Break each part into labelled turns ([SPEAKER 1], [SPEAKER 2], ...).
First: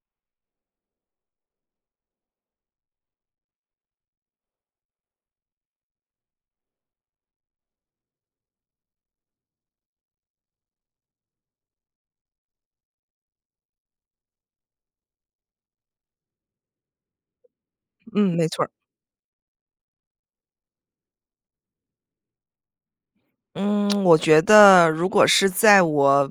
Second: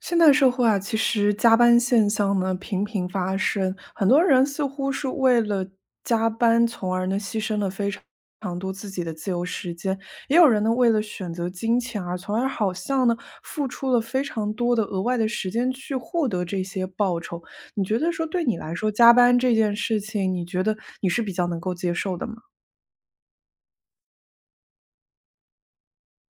[SPEAKER 1] 现代社会啊，其实加班现象呢频频发生，很多人似乎是为了加班，从而呢牺牲了非常多自己的自由时间；也有人呢为了选择金钱而，从而好像呢付出了非常多的额外的时间去获得这些报酬。你觉得说
[SPEAKER 2] 嗯，
[SPEAKER 1] 对
[SPEAKER 2] 没
[SPEAKER 1] 你
[SPEAKER 2] 错儿。
[SPEAKER 1] 来说，加班这件事情，你觉得你是比较能够接受的吗？
[SPEAKER 2] 嗯，我觉得如果是在我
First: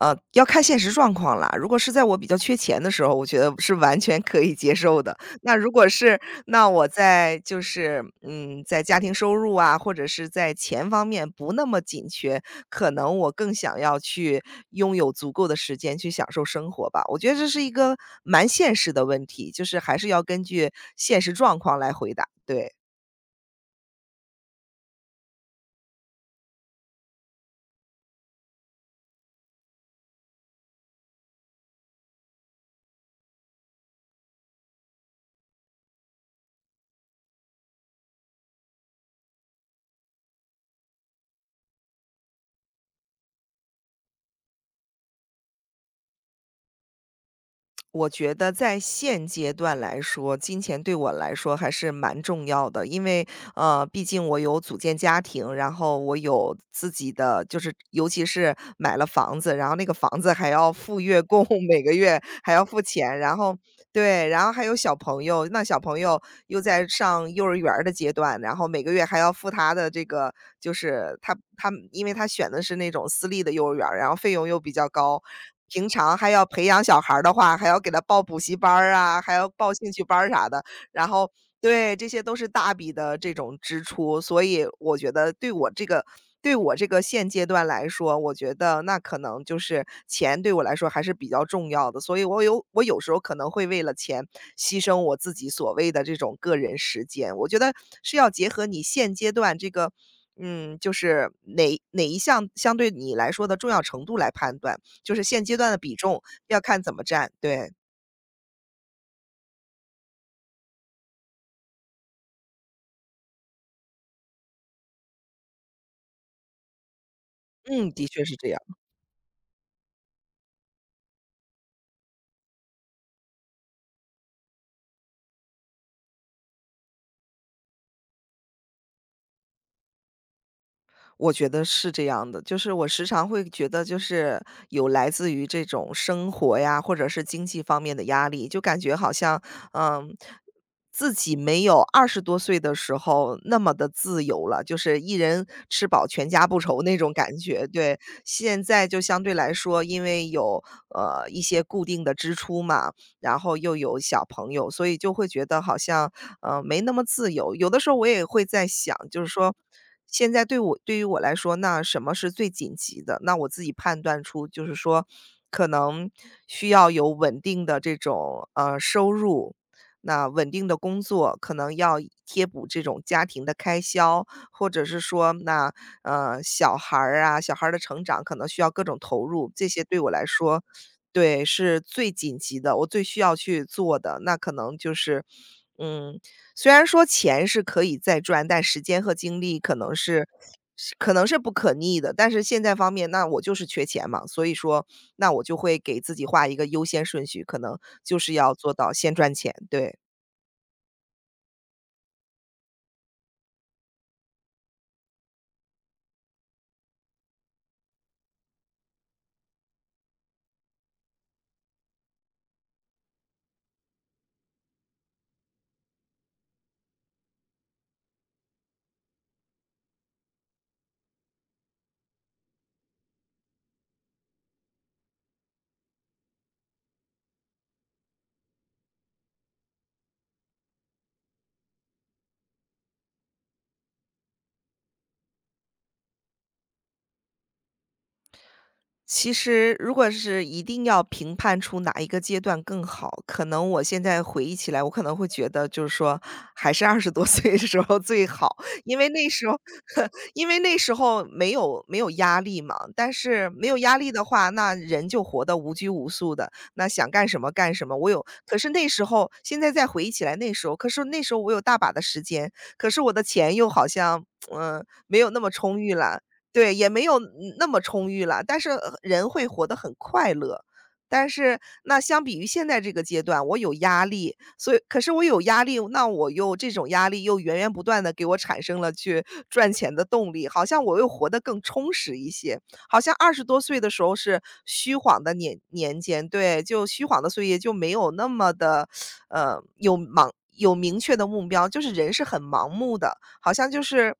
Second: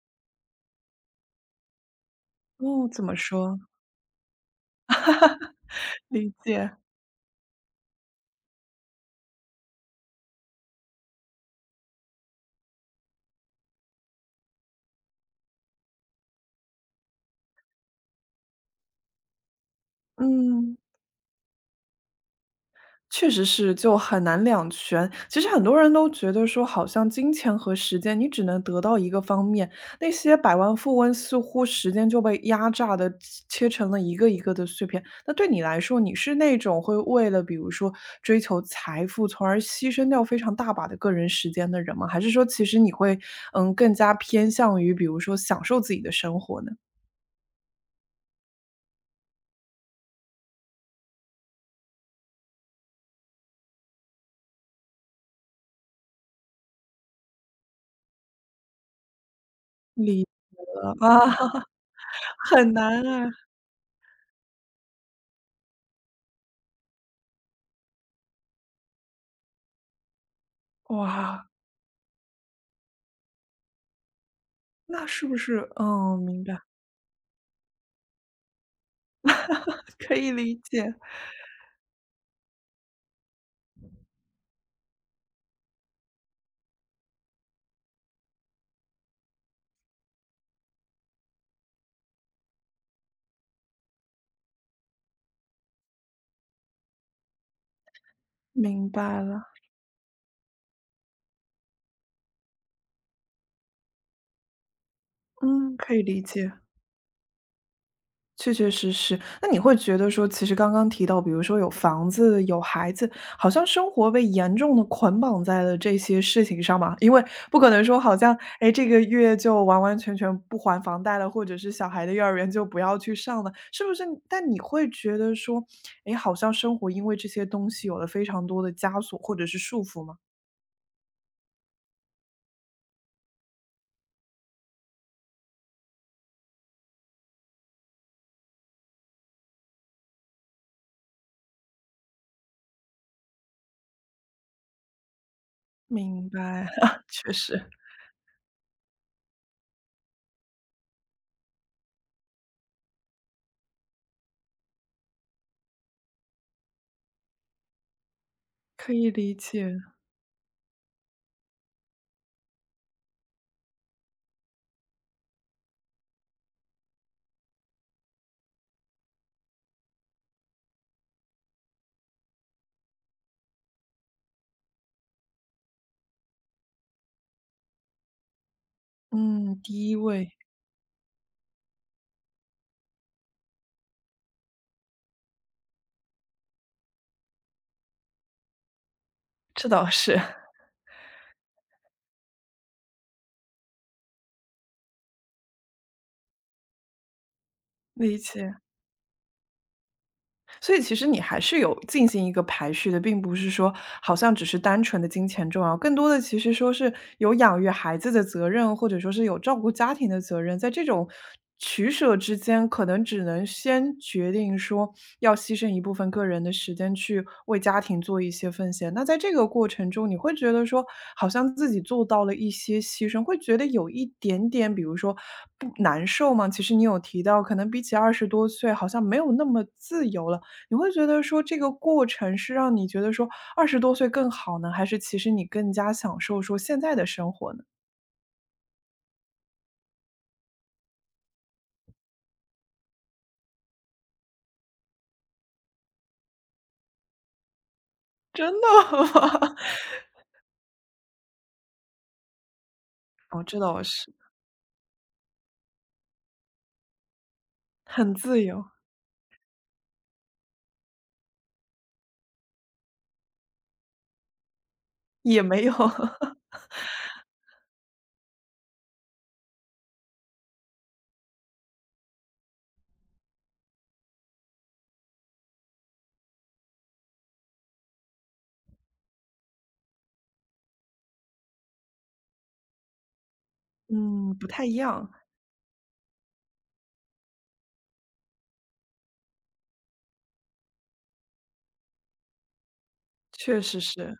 [SPEAKER 2] 呃，要看现实状况啦。如果是在我比较缺钱
[SPEAKER 1] 哦，
[SPEAKER 2] 的
[SPEAKER 1] 怎
[SPEAKER 2] 时候，
[SPEAKER 1] 么
[SPEAKER 2] 我觉得
[SPEAKER 1] 说？
[SPEAKER 2] 是完全可以接受的。那如果是
[SPEAKER 1] 理
[SPEAKER 2] 那
[SPEAKER 1] 解，
[SPEAKER 2] 我在就是，嗯，在家庭收入啊，或者是在钱方面不那么紧缺，可能我更想要去拥有足够的时间去享受生活吧。我觉得这是一个蛮现实的问题，就是还是要根据
[SPEAKER 1] 嗯。
[SPEAKER 2] 现实状况来回答，对。
[SPEAKER 1] 确实是，就很难两全。其实很多人都觉得说，好像金钱和时间，你只能得到一个方面。那些百万富翁似乎时间就被压榨的切成了一个一个的碎片。那对你来说，你是那种会为了比如说追求财富，从而牺牲掉非常大把的个人时间的人吗？还是说，其实你会更加偏向于比如说享受自己的生活呢？
[SPEAKER 2] 我觉得在现阶段来说，金钱对我来说还是蛮重要的，因为毕竟我有组建家庭，然后我有自己的，就是尤其是买了房子，然后那个房
[SPEAKER 1] 理
[SPEAKER 2] 子还 要付
[SPEAKER 1] 的啊，
[SPEAKER 2] 月供，每个月 还要
[SPEAKER 1] 很
[SPEAKER 2] 付
[SPEAKER 1] 难
[SPEAKER 2] 钱，
[SPEAKER 1] 啊，
[SPEAKER 2] 然后对。然后还有小朋友，那小朋友又在上幼儿园儿的阶段，然后每个月还要付他的这个，就是他
[SPEAKER 1] 哇，
[SPEAKER 2] 他因为他选的是那种私立的幼儿园儿，然后费用又比较
[SPEAKER 1] 那
[SPEAKER 2] 高，
[SPEAKER 1] 是不是？
[SPEAKER 2] 平常
[SPEAKER 1] 嗯，
[SPEAKER 2] 还要
[SPEAKER 1] 明白。
[SPEAKER 2] 培养小孩儿的话，还要给他报补习班儿啊，还要报兴 趣
[SPEAKER 1] 可
[SPEAKER 2] 班儿
[SPEAKER 1] 以
[SPEAKER 2] 啥
[SPEAKER 1] 理
[SPEAKER 2] 的，
[SPEAKER 1] 解，
[SPEAKER 2] 然后对。这些都是大笔的这种支出，所以我觉得对我这个现阶段来说，我觉得那可能就是钱对我来说还是比较重要的，所以我有时候可能会为了钱牺牲我自己所谓的这种个人时间。我觉得是要结合你
[SPEAKER 1] 明
[SPEAKER 2] 现
[SPEAKER 1] 白
[SPEAKER 2] 阶
[SPEAKER 1] 了。
[SPEAKER 2] 段这个，就是哪一项相对你来说的重要程度来判断，就是现阶段的
[SPEAKER 1] 嗯，
[SPEAKER 2] 比
[SPEAKER 1] 可以理
[SPEAKER 2] 重
[SPEAKER 1] 解，
[SPEAKER 2] 要看怎么占。对。
[SPEAKER 1] 确确实实。那你会觉得说，其实刚刚提到，比如说有房子、有孩子，好像生活被严重的捆绑在了这些事情上嘛？因为不可能
[SPEAKER 2] 嗯，
[SPEAKER 1] 说
[SPEAKER 2] 的
[SPEAKER 1] 好
[SPEAKER 2] 确是
[SPEAKER 1] 像，
[SPEAKER 2] 这样。
[SPEAKER 1] 哎，这个月就完完全全不还房贷了，或者是小孩的幼儿园就不要去上了，是不是？但你会觉得说，哎，好像生活因为这些东西有了非常多的枷锁或者是束缚吗？
[SPEAKER 2] 我觉得是这样的，就是我时常会觉得，就是有来自于这种生活呀，或者是经济方面的压力，就感觉好像，嗯，自己没有二十多岁的时候那么的自由了，就是一人吃饱全
[SPEAKER 1] 明
[SPEAKER 2] 家不
[SPEAKER 1] 白，
[SPEAKER 2] 愁那 种
[SPEAKER 1] 确
[SPEAKER 2] 感觉。
[SPEAKER 1] 实
[SPEAKER 2] 对。现在就相对来说，因为有一些固定的支出嘛，然后又有小朋友，所以就会觉得好像，没那么自由。有的时候我也会在
[SPEAKER 1] 可
[SPEAKER 2] 想，
[SPEAKER 1] 以
[SPEAKER 2] 就是
[SPEAKER 1] 理
[SPEAKER 2] 说，
[SPEAKER 1] 解。
[SPEAKER 2] 现在对于我来说，那什么是最紧急的？那我自己判断出，就是说，可能需要有稳定的这种收入，那稳定的工作，可能要贴补这种家庭的开销，或者是说，那小孩儿啊，小孩儿的成长可能需要各种投入，
[SPEAKER 1] 嗯，
[SPEAKER 2] 这些
[SPEAKER 1] 第一
[SPEAKER 2] 对我来
[SPEAKER 1] 位，
[SPEAKER 2] 说对，是最紧急的，我最需要去做的，那可能就是，嗯，虽然说钱是可以再赚，但时间和精力
[SPEAKER 1] 这
[SPEAKER 2] 可
[SPEAKER 1] 倒
[SPEAKER 2] 能
[SPEAKER 1] 是
[SPEAKER 2] 是是可能是不可逆的。但是现在方面，那我就是缺钱嘛，所以说，那我就会给自己画一个优先顺序，可能 就
[SPEAKER 1] 理
[SPEAKER 2] 是要
[SPEAKER 1] 解。
[SPEAKER 2] 做到先赚钱，对。
[SPEAKER 1] 所以其实你还是有进行一个排序的，并不是说好像只是单纯的金钱重要，更多的其实说是有养育孩子的责任，或者说是有照顾家庭的责任，在这种取舍之间，可能只能先决定说要牺牲一部分个人的时间去为家庭做一些奉献。那在这个过程中，你会觉得说好像自己做到了一些牺牲，会觉得有一点点，比如说不难受吗？其实你有提到，可能比起二十多岁，好像没有那么自由了。你会觉得说这个过程是让你觉得说二十多岁更好呢，还是其实你更加享受说现在的生活呢？
[SPEAKER 2] 其实如果是一定要评判出哪一个阶段更好，可能我现在回忆起来，我可能会觉得就是说还是二十多岁的时候最
[SPEAKER 1] 真
[SPEAKER 2] 好。
[SPEAKER 1] 的
[SPEAKER 2] 因为那时
[SPEAKER 1] 吗？
[SPEAKER 2] 候 因为那时候没有压力嘛，但
[SPEAKER 1] 哦，
[SPEAKER 2] 是
[SPEAKER 1] 这
[SPEAKER 2] 没有
[SPEAKER 1] 倒
[SPEAKER 2] 压力
[SPEAKER 1] 是，
[SPEAKER 2] 的话，那人就活得无拘无束的，那想干什么干什么。我
[SPEAKER 1] 很
[SPEAKER 2] 有
[SPEAKER 1] 自
[SPEAKER 2] 可
[SPEAKER 1] 由，
[SPEAKER 2] 是那时候现在再回忆起来那时候，可是那时候我有大把的时间，可是我的钱又好像，没有那
[SPEAKER 1] 也
[SPEAKER 2] 么
[SPEAKER 1] 没有，
[SPEAKER 2] 充裕了，对，也没有那么充裕了，但是人会活得很快乐。但是那相比于现在这个阶段，我有压力，所以可是我有压力，那我又这种压力又源源不断的给我产生了去赚钱的动力，好像我又活得更充实一些。好像二十多岁的时候
[SPEAKER 1] 嗯，
[SPEAKER 2] 是
[SPEAKER 1] 不太一
[SPEAKER 2] 虚
[SPEAKER 1] 样，
[SPEAKER 2] 晃的年间，对，就虚晃的岁月就没有那么的，呃，有盲有明确的目标，就是人是很盲目的。好
[SPEAKER 1] 确
[SPEAKER 2] 像
[SPEAKER 1] 实
[SPEAKER 2] 就是
[SPEAKER 1] 是，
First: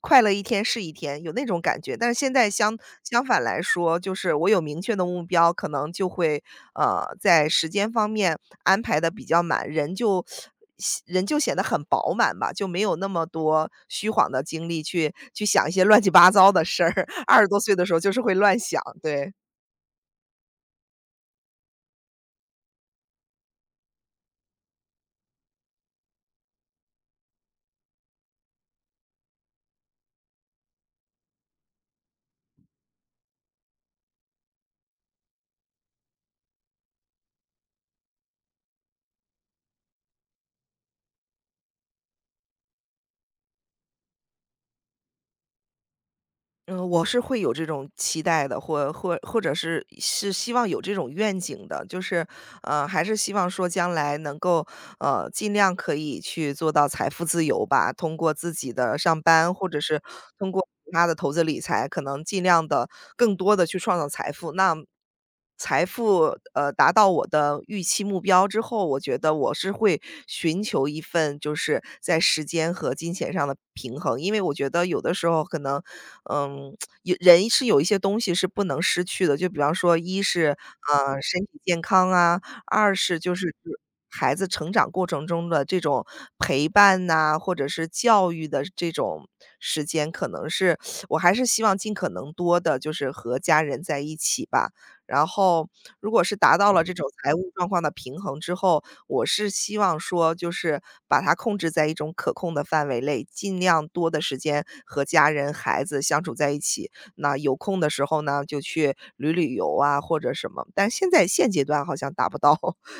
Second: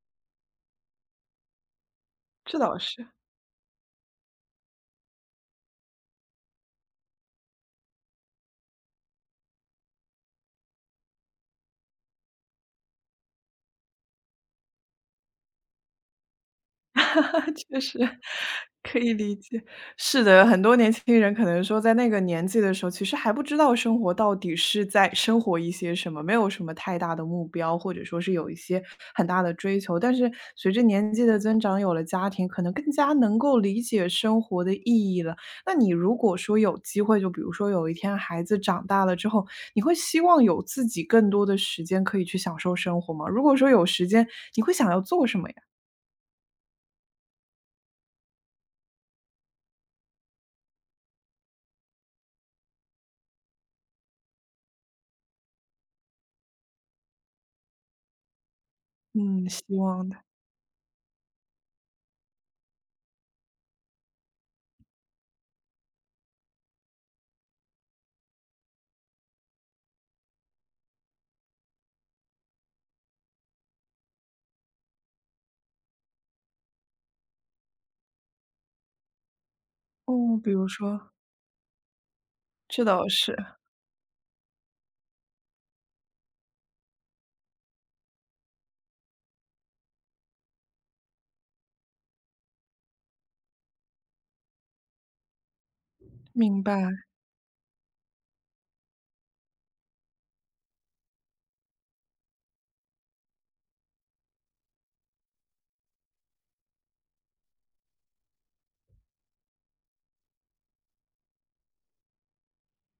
[SPEAKER 2] 快乐一天是一天，有那种感觉。但是现在
[SPEAKER 1] 这
[SPEAKER 2] 相
[SPEAKER 1] 倒是。
[SPEAKER 2] 相反来说，就是我有明确的目标，可能就会在时间方面安排的比较满，人就显得很饱满吧，就没有那么多虚晃的精力去想一些乱七八糟的事儿。二十 多岁
[SPEAKER 1] 确
[SPEAKER 2] 的时
[SPEAKER 1] 实，
[SPEAKER 2] 候就是会乱想，
[SPEAKER 1] 可以
[SPEAKER 2] 对。
[SPEAKER 1] 理解。是的，很多年轻人可能说在那个年纪的时候，其实还不知道生活到底是在生活一些什么，没有什么太大的目标，或者说是有一些很大的追求。但是随着年纪的增长，有了家庭，可能更加能够理解生活的意义了。那你如果说有机会，就比如说有一天孩子长大了之后，你会希望有自己更多的时间可以去享受生活吗？如果说有时间，你会想要做什么呀？
[SPEAKER 2] 嗯，我是会有这种期待的，或者是希望有这种愿景的，就是，还是希望说将来能够，尽量可以去做到财富自由吧。通过自己的上
[SPEAKER 1] 嗯，
[SPEAKER 2] 班，
[SPEAKER 1] 希
[SPEAKER 2] 或者是
[SPEAKER 1] 望的。
[SPEAKER 2] 通过其他的投资理财，可能尽量的更多的去创造财富。那财富达到我的预期目标之后，我觉得我是会寻求一份就是在时间和金钱上的平衡，因为我觉得有的时候可能嗯，有人是有一些东西是不能失去的，就比方说一
[SPEAKER 1] 哦，比
[SPEAKER 2] 是，
[SPEAKER 1] 如说，
[SPEAKER 2] 身体健康啊，
[SPEAKER 1] 这
[SPEAKER 2] 二
[SPEAKER 1] 倒
[SPEAKER 2] 是就
[SPEAKER 1] 是，
[SPEAKER 2] 是指孩子成长过程中的这种陪伴呐，或者是教育的这种时间，可能是我还是希望尽可能多的，就是和家人在一起吧。然后如果是达
[SPEAKER 1] 明
[SPEAKER 2] 到了
[SPEAKER 1] 白，
[SPEAKER 2] 这种财务状况的平衡之后，我是希望说就是把它控制在一种可控的范围内，尽量多的时间和家人、孩子相处在一起。那有空的时候呢，就去旅游啊，或者什么。但现在现阶段好像达不到。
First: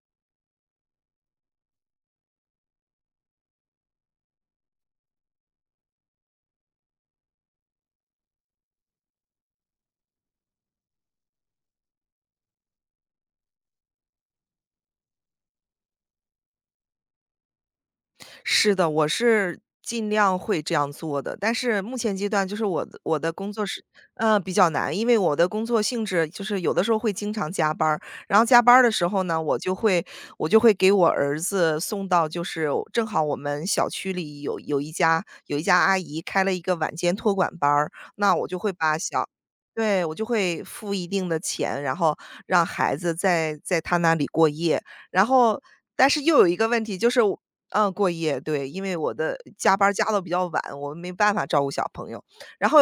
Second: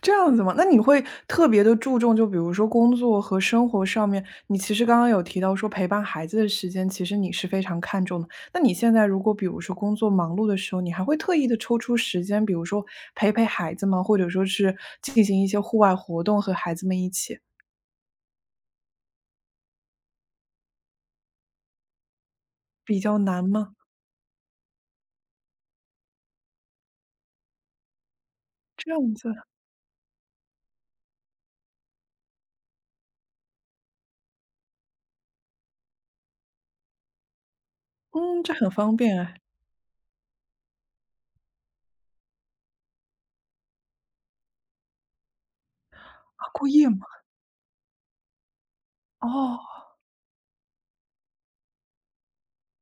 [SPEAKER 1] 这样子吗？那你会特别的注重，就比如说工作和生活上面，你其实刚刚有提到说陪伴孩子的时间，其实你是非常看重的。那你现在如果比如说工作忙碌的时候，你还会特意的抽出时间，比如说陪陪孩子吗？或者说是进行一些户外活动和孩子们一起，
[SPEAKER 2] 是的，我是尽量会这样做的，但是目前阶段就是我的
[SPEAKER 1] 比
[SPEAKER 2] 我
[SPEAKER 1] 较
[SPEAKER 2] 的
[SPEAKER 1] 难
[SPEAKER 2] 工作
[SPEAKER 1] 吗？
[SPEAKER 2] 是，比较难，因为我的工作性质就是有的时候会经常加班儿，然后加班儿的
[SPEAKER 1] 这
[SPEAKER 2] 时
[SPEAKER 1] 样
[SPEAKER 2] 候
[SPEAKER 1] 子，
[SPEAKER 2] 呢，我就会给我儿子送到，就是正好我们小区里有一家阿姨开了一个晚间托管班儿，那
[SPEAKER 1] 嗯，
[SPEAKER 2] 我
[SPEAKER 1] 这
[SPEAKER 2] 就
[SPEAKER 1] 很
[SPEAKER 2] 会把
[SPEAKER 1] 方便
[SPEAKER 2] 小
[SPEAKER 1] 哎。
[SPEAKER 2] 对，我就会付一定的钱，然后让孩子在他那里过夜，然后但是又有
[SPEAKER 1] 啊，
[SPEAKER 2] 一个
[SPEAKER 1] 过
[SPEAKER 2] 问
[SPEAKER 1] 夜
[SPEAKER 2] 题，
[SPEAKER 1] 吗？
[SPEAKER 2] 就是过夜，对，因为我的
[SPEAKER 1] 哦，
[SPEAKER 2] 加班儿加的比较晚，我没办法照顾小朋友。然后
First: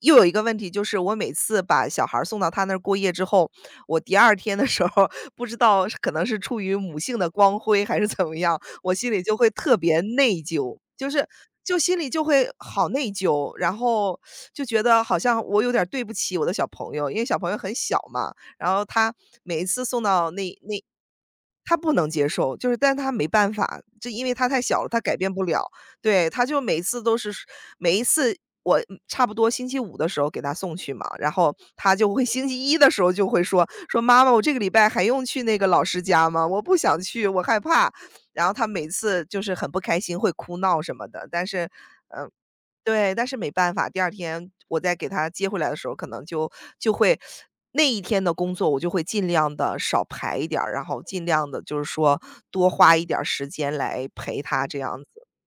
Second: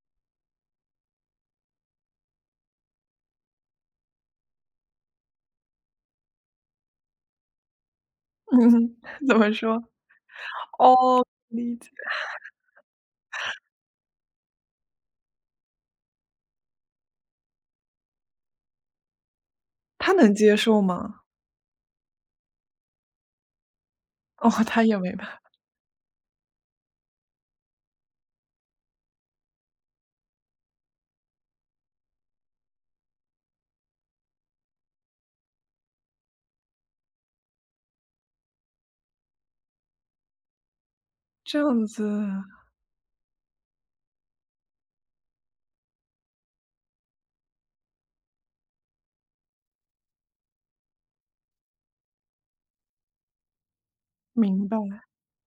[SPEAKER 2] 又有一个问题，就是我每次把小孩儿送到他那儿过夜之后，我第二天的时候，不知道是可能是出于母性的光辉还是怎么 样，我
[SPEAKER 1] 嗯，
[SPEAKER 2] 心里就
[SPEAKER 1] 怎
[SPEAKER 2] 会
[SPEAKER 1] 么
[SPEAKER 2] 特
[SPEAKER 1] 说？
[SPEAKER 2] 别内疚，就
[SPEAKER 1] 哦，
[SPEAKER 2] 是
[SPEAKER 1] 理
[SPEAKER 2] 就
[SPEAKER 1] 解。
[SPEAKER 2] 心里就会好内疚，然后就觉得好像我有点儿对不起我的小朋友，因为小朋友很小嘛，然后他每一次送
[SPEAKER 1] 他
[SPEAKER 2] 到
[SPEAKER 1] 能接
[SPEAKER 2] 那。
[SPEAKER 1] 受吗？
[SPEAKER 2] 他不能接受，就是但他没办法，就因为他
[SPEAKER 1] 哦，
[SPEAKER 2] 太小
[SPEAKER 1] 他
[SPEAKER 2] 了，
[SPEAKER 1] 也
[SPEAKER 2] 他
[SPEAKER 1] 没
[SPEAKER 2] 改
[SPEAKER 1] 办
[SPEAKER 2] 变
[SPEAKER 1] 法
[SPEAKER 2] 不了。对，他就每次都是每一次我差不多星期五的时候给他送去嘛，然后他就会 星期一的时候就会说："妈妈，我这个礼拜还用去那个老师家吗？我不想去，我害怕。"然后他每次就是很不开心，会哭闹什么的，但
[SPEAKER 1] 这
[SPEAKER 2] 是，
[SPEAKER 1] 样子，
[SPEAKER 2] 嗯。对，但是没办法，第二天我再给他接回来的时候，可能就就会那一天的工作我就会尽量的少排一点儿，然后尽量的就是说多花一点儿时间来陪他
[SPEAKER 1] 明
[SPEAKER 2] 这样
[SPEAKER 1] 白。
[SPEAKER 2] 子，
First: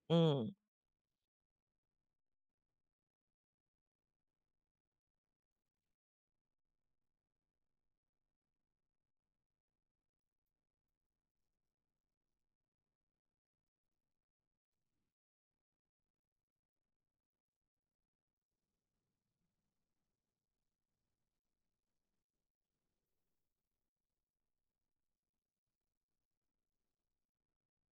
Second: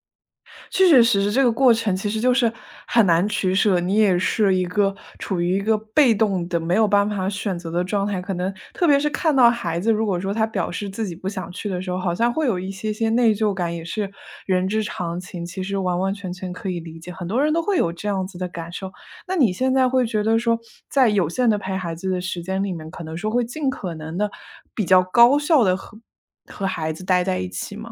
[SPEAKER 2] 嗯。
[SPEAKER 1] 确确实实，这个过程其实就是很难取舍，你也是一个处于一个被动的、没有办法选择的状态。可能特别是看到孩子，如果说他表示自己不想去的时候，好像会有一些些内疚感，也是人之常情。其实完完全全可以理解，很多人都会有这样子的感受。那你现在会觉得说，在有限的陪孩子的时间里面，可能说会尽可能的比较高效的和孩子待在一起吗？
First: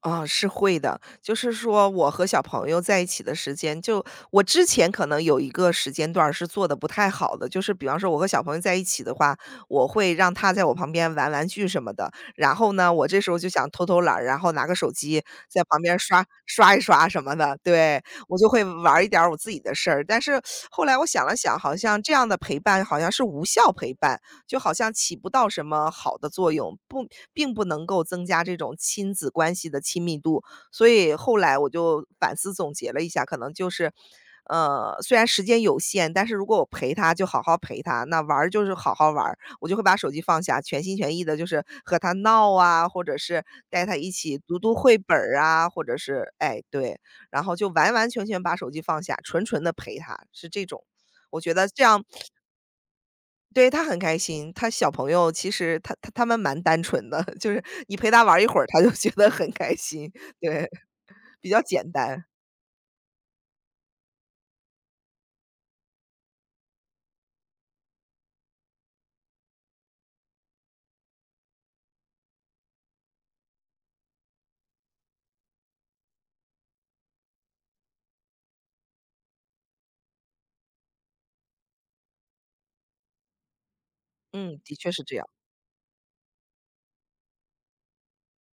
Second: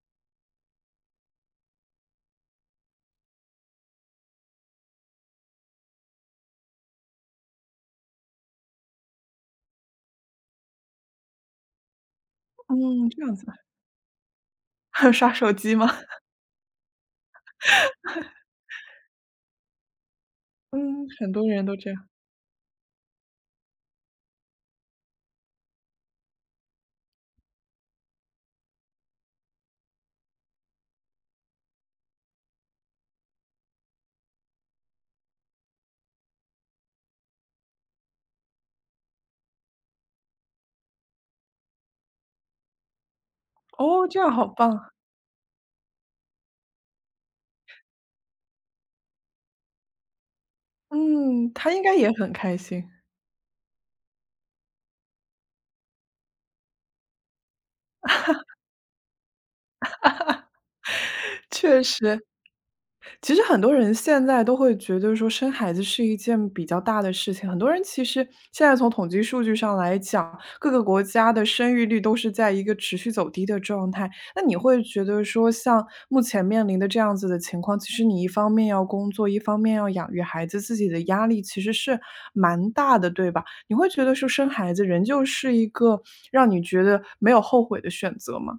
[SPEAKER 2] 啊，是会的。就是说我和小朋友在一起的时间，就我之前可能有一个时间段儿是做的不太好的，就是比方说我和小朋友在一起的话，我会让他在我旁边玩玩具什么的，然后呢，我
[SPEAKER 1] 嗯，
[SPEAKER 2] 这
[SPEAKER 1] 这
[SPEAKER 2] 时
[SPEAKER 1] 样
[SPEAKER 2] 候
[SPEAKER 1] 子，
[SPEAKER 2] 就想 偷偷懒儿然后拿个手
[SPEAKER 1] 还有
[SPEAKER 2] 机
[SPEAKER 1] 刷手
[SPEAKER 2] 在
[SPEAKER 1] 机
[SPEAKER 2] 旁
[SPEAKER 1] 吗？
[SPEAKER 2] 边刷一刷什么的，对，我就会玩儿一点儿我自己的事儿。但是后来我
[SPEAKER 1] 嗯，
[SPEAKER 2] 想
[SPEAKER 1] 很
[SPEAKER 2] 了
[SPEAKER 1] 多
[SPEAKER 2] 想，
[SPEAKER 1] 人都
[SPEAKER 2] 好
[SPEAKER 1] 这
[SPEAKER 2] 像
[SPEAKER 1] 样。
[SPEAKER 2] 这样的陪伴好像是无效陪伴，就好像起不到什么好的作用，不并不能够增加这种亲子关系的亲密度。所以后来我就反思总结了一下，可能就是，虽然时间有限，但是如果我陪他，就好好陪他；那玩儿就是好好玩儿，我就会把手机放下，全心全意的，就是和他闹啊，或者是带他
[SPEAKER 1] 哦，
[SPEAKER 2] 一
[SPEAKER 1] 这样
[SPEAKER 2] 起
[SPEAKER 1] 好
[SPEAKER 2] 读读
[SPEAKER 1] 棒。
[SPEAKER 2] 绘本儿啊，或者是哎对，然后就完完全全把手机放下，纯纯的陪他，是这种。我
[SPEAKER 1] 嗯，
[SPEAKER 2] 觉得
[SPEAKER 1] 他
[SPEAKER 2] 这
[SPEAKER 1] 应该
[SPEAKER 2] 样
[SPEAKER 1] 也很开心，
[SPEAKER 2] 对，他很开心，他小朋友其实他们蛮单纯的，就是你陪他玩儿一会儿，他就觉得很开心，对，比 较
[SPEAKER 1] 确
[SPEAKER 2] 简
[SPEAKER 1] 实。
[SPEAKER 2] 单。
[SPEAKER 1] 其实很多人现在都会觉得说生孩子是一件比较大的事情，很多人其实现在从统计数据上来讲，各个国家的生育率都是在一个持续走低的状态。那你会觉得说，像目前面临的这样子的情况，其实你一方面要工作，一方面要养育孩子，自己的压力其实是蛮大的，对吧？你会觉得说生
[SPEAKER 2] 嗯，
[SPEAKER 1] 孩
[SPEAKER 2] 的
[SPEAKER 1] 子
[SPEAKER 2] 确是
[SPEAKER 1] 仍
[SPEAKER 2] 这
[SPEAKER 1] 旧
[SPEAKER 2] 样。
[SPEAKER 1] 是一个让你觉得没有后悔的选择吗？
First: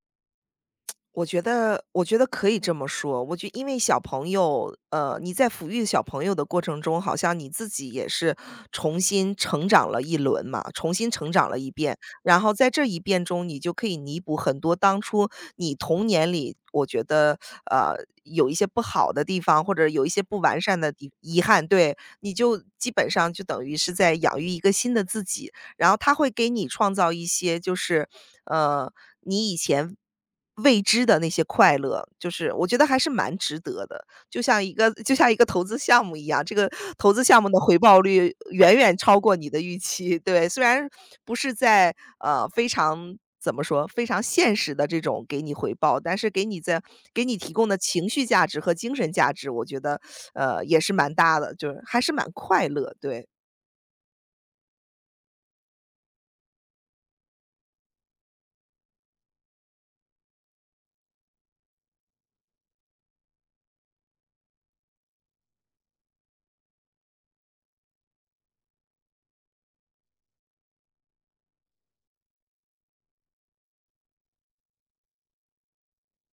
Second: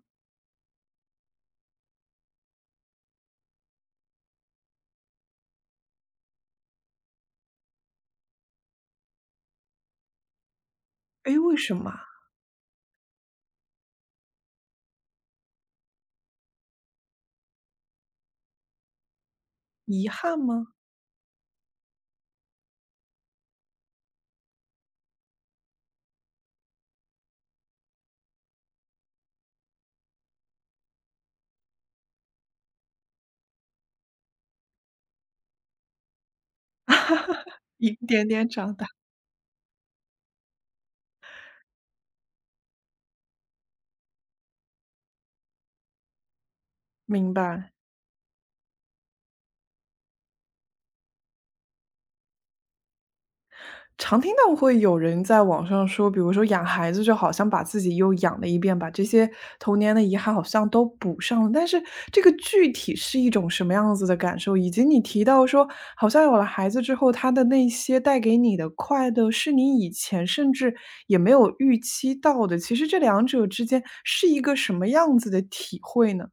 [SPEAKER 2] 我觉得可以这么说，我觉因为小朋友，你在抚育小朋友的过程中，好像你自己也是重新成长了一轮嘛，重新成
[SPEAKER 1] 诶，
[SPEAKER 2] 长
[SPEAKER 1] 为
[SPEAKER 2] 了一
[SPEAKER 1] 什么
[SPEAKER 2] 遍，
[SPEAKER 1] 啊
[SPEAKER 2] 然后在这一遍中，你就可以弥补很多当初你童年里，我觉得，呃，有一些不好的地方，或者有一
[SPEAKER 1] 遗
[SPEAKER 2] 些
[SPEAKER 1] 憾
[SPEAKER 2] 不完
[SPEAKER 1] 吗？
[SPEAKER 2] 善的地遗憾，对，你就基本上就等于是在养育一个新的自己。然后他会给你创造一些就是，呃，你以前未知的那些快乐，就是我觉得还是蛮值得的。就像一个投资项目一样，这个投资项目的回
[SPEAKER 1] 一
[SPEAKER 2] 报
[SPEAKER 1] 点
[SPEAKER 2] 率
[SPEAKER 1] 点
[SPEAKER 2] 远
[SPEAKER 1] 长大，
[SPEAKER 2] 远超过你的预期，对。虽然不是在，非常怎么说，非常现实的这种给你回报，但是给你在给
[SPEAKER 1] 明
[SPEAKER 2] 你提供
[SPEAKER 1] 白。
[SPEAKER 2] 的情绪价值和精神价值，我觉得，也是蛮大的，就是还是蛮快乐，对。
[SPEAKER 1] 常听到会有人在网上说，比如说养孩子就好像把自己又养了一遍，把这些童年的遗憾好像都补上了。但是这个具体是一种什么样子的感受？以及你提到说，好像有了孩子之后，他的那些带给你的快乐，是你以前甚至也没有预期到的。其实这两者之间是一个什么样子的体会呢？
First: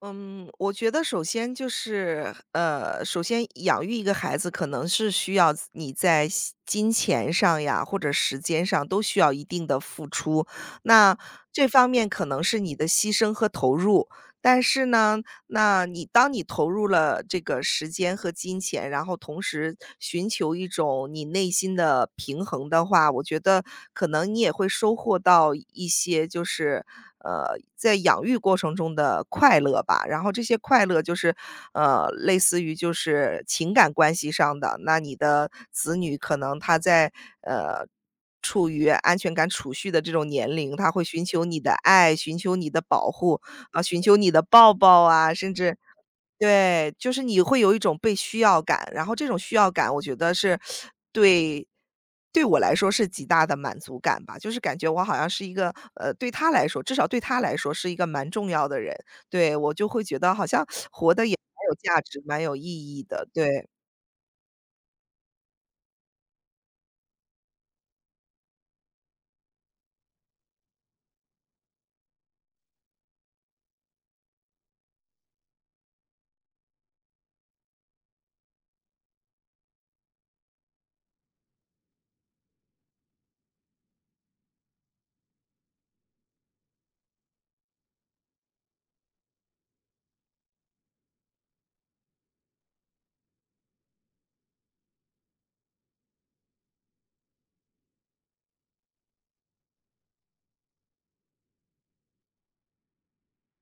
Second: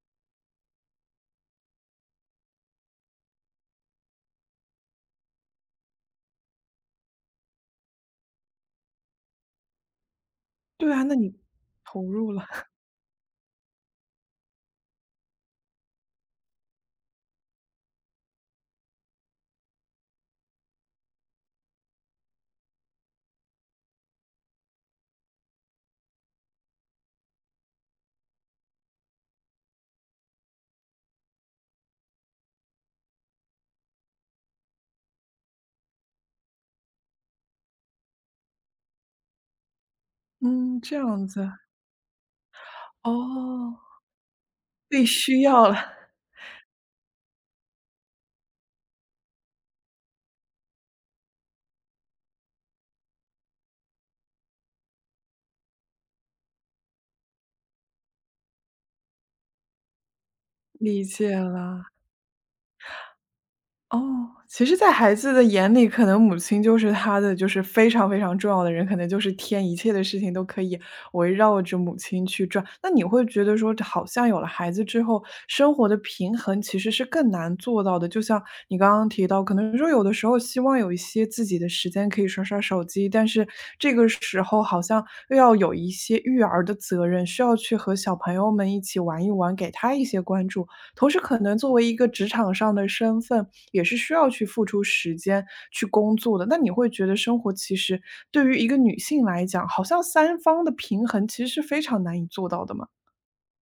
[SPEAKER 2] 嗯，我觉得首先就是，首先养育一个孩子可能是需要你在西金钱上呀，或者时间上都需要一定的付出。
[SPEAKER 1] 对啊，那
[SPEAKER 2] 那
[SPEAKER 1] 你
[SPEAKER 2] 这方
[SPEAKER 1] 投
[SPEAKER 2] 面可
[SPEAKER 1] 入
[SPEAKER 2] 能
[SPEAKER 1] 了，
[SPEAKER 2] 是你的牺牲和投入，但是呢，那你当你投入了这个时间和金钱，然后同时寻求一种你内心的平衡的话，我觉得可能你也会收获到一些就是，在养育过程中的快乐吧。然后这些快乐就是，类似于就是情感关系上的，那你的子女可能他在，呃。处于安全感储蓄的这种 年龄，
[SPEAKER 1] 嗯，
[SPEAKER 2] 他
[SPEAKER 1] 这
[SPEAKER 2] 会寻
[SPEAKER 1] 样
[SPEAKER 2] 求
[SPEAKER 1] 子，
[SPEAKER 2] 你的爱，寻求你的保护，
[SPEAKER 1] 哦，
[SPEAKER 2] 啊，寻求你的抱抱
[SPEAKER 1] 被
[SPEAKER 2] 啊，
[SPEAKER 1] 需
[SPEAKER 2] 甚
[SPEAKER 1] 要
[SPEAKER 2] 至
[SPEAKER 1] 了，
[SPEAKER 2] 对，就是你会有一种被需要感，然后这种需要感我觉得是对对我来说是极大的满足感吧，就是感觉我好像是一个，对他来说至少对他来说是一个蛮重要的人，对，我就会觉得好像
[SPEAKER 1] 理
[SPEAKER 2] 活得
[SPEAKER 1] 解
[SPEAKER 2] 也蛮有
[SPEAKER 1] 了。
[SPEAKER 2] 价值、蛮有意义的，对。
[SPEAKER 1] 哦，其实在孩子的眼里，可能母亲就是他的就是非常非常重要的人，可能就是天，一切的事情都可以围绕着母亲去转。那你会觉得说，好像有了孩子之后，生活的平衡其实是更难做到的。就像你刚刚提到，可能说有的时候希望有一些自己的时间可以刷刷手机，但是这个时候好像又要有一些育儿的责任，需要去和小朋友们一起玩一玩，给他一些关注。同时，可能作为一个职场上的身份，也是需要去付出时间去工作的。那你会觉得生活其实对于一个女性来讲，好像三方的平衡其实是非常难以做到的吗？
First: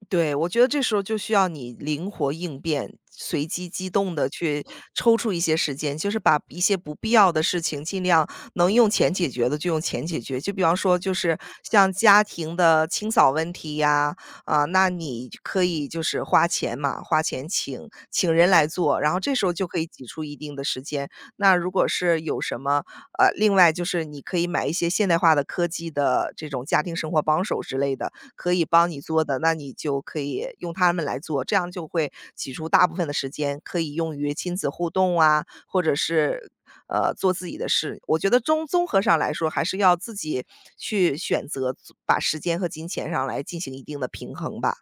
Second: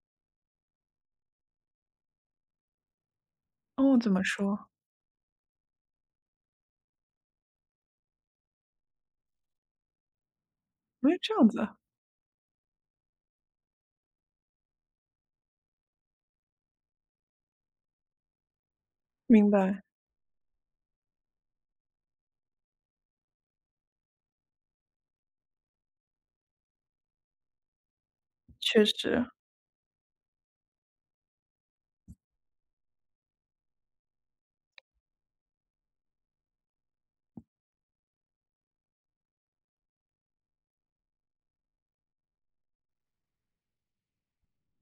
[SPEAKER 2] 对，我觉得这时候就需要你灵活应变，随机机
[SPEAKER 1] 哦，怎
[SPEAKER 2] 动
[SPEAKER 1] 么
[SPEAKER 2] 的去
[SPEAKER 1] 说？
[SPEAKER 2] 抽出一些时间，就是把一些不必要的事情尽量能用钱解决的就用钱解决。就比方说，
[SPEAKER 1] 因
[SPEAKER 2] 就
[SPEAKER 1] 为这
[SPEAKER 2] 是
[SPEAKER 1] 样子，
[SPEAKER 2] 像家庭的清扫问题呀，啊，那你可以就是花钱嘛，花钱请人来做，然后这时
[SPEAKER 1] 明
[SPEAKER 2] 候就可
[SPEAKER 1] 白，
[SPEAKER 2] 以挤出一定的时间。那如果是有什么另外就是你可以买一些现代化的科技的这种家庭生活帮手之类的。可以
[SPEAKER 1] 确
[SPEAKER 2] 帮你做
[SPEAKER 1] 实。
[SPEAKER 2] 的，那你就可以用他们来做，这样就会挤出大部分的时间，可以用于亲子互动啊，或者是，做自己的事。我觉得综合上来说，还是要自己去选择把时间和金钱上来进行一定的平衡吧。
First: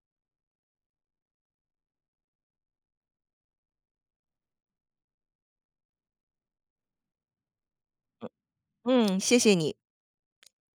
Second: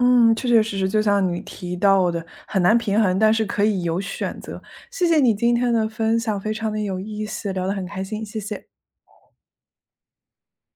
[SPEAKER 1] 嗯，确确实实，就像你提到的，很难平衡，但是可以有选择。谢谢你今天的分享，非常的有意思，聊得很开心，谢谢。
[SPEAKER 2] 嗯，谢谢你。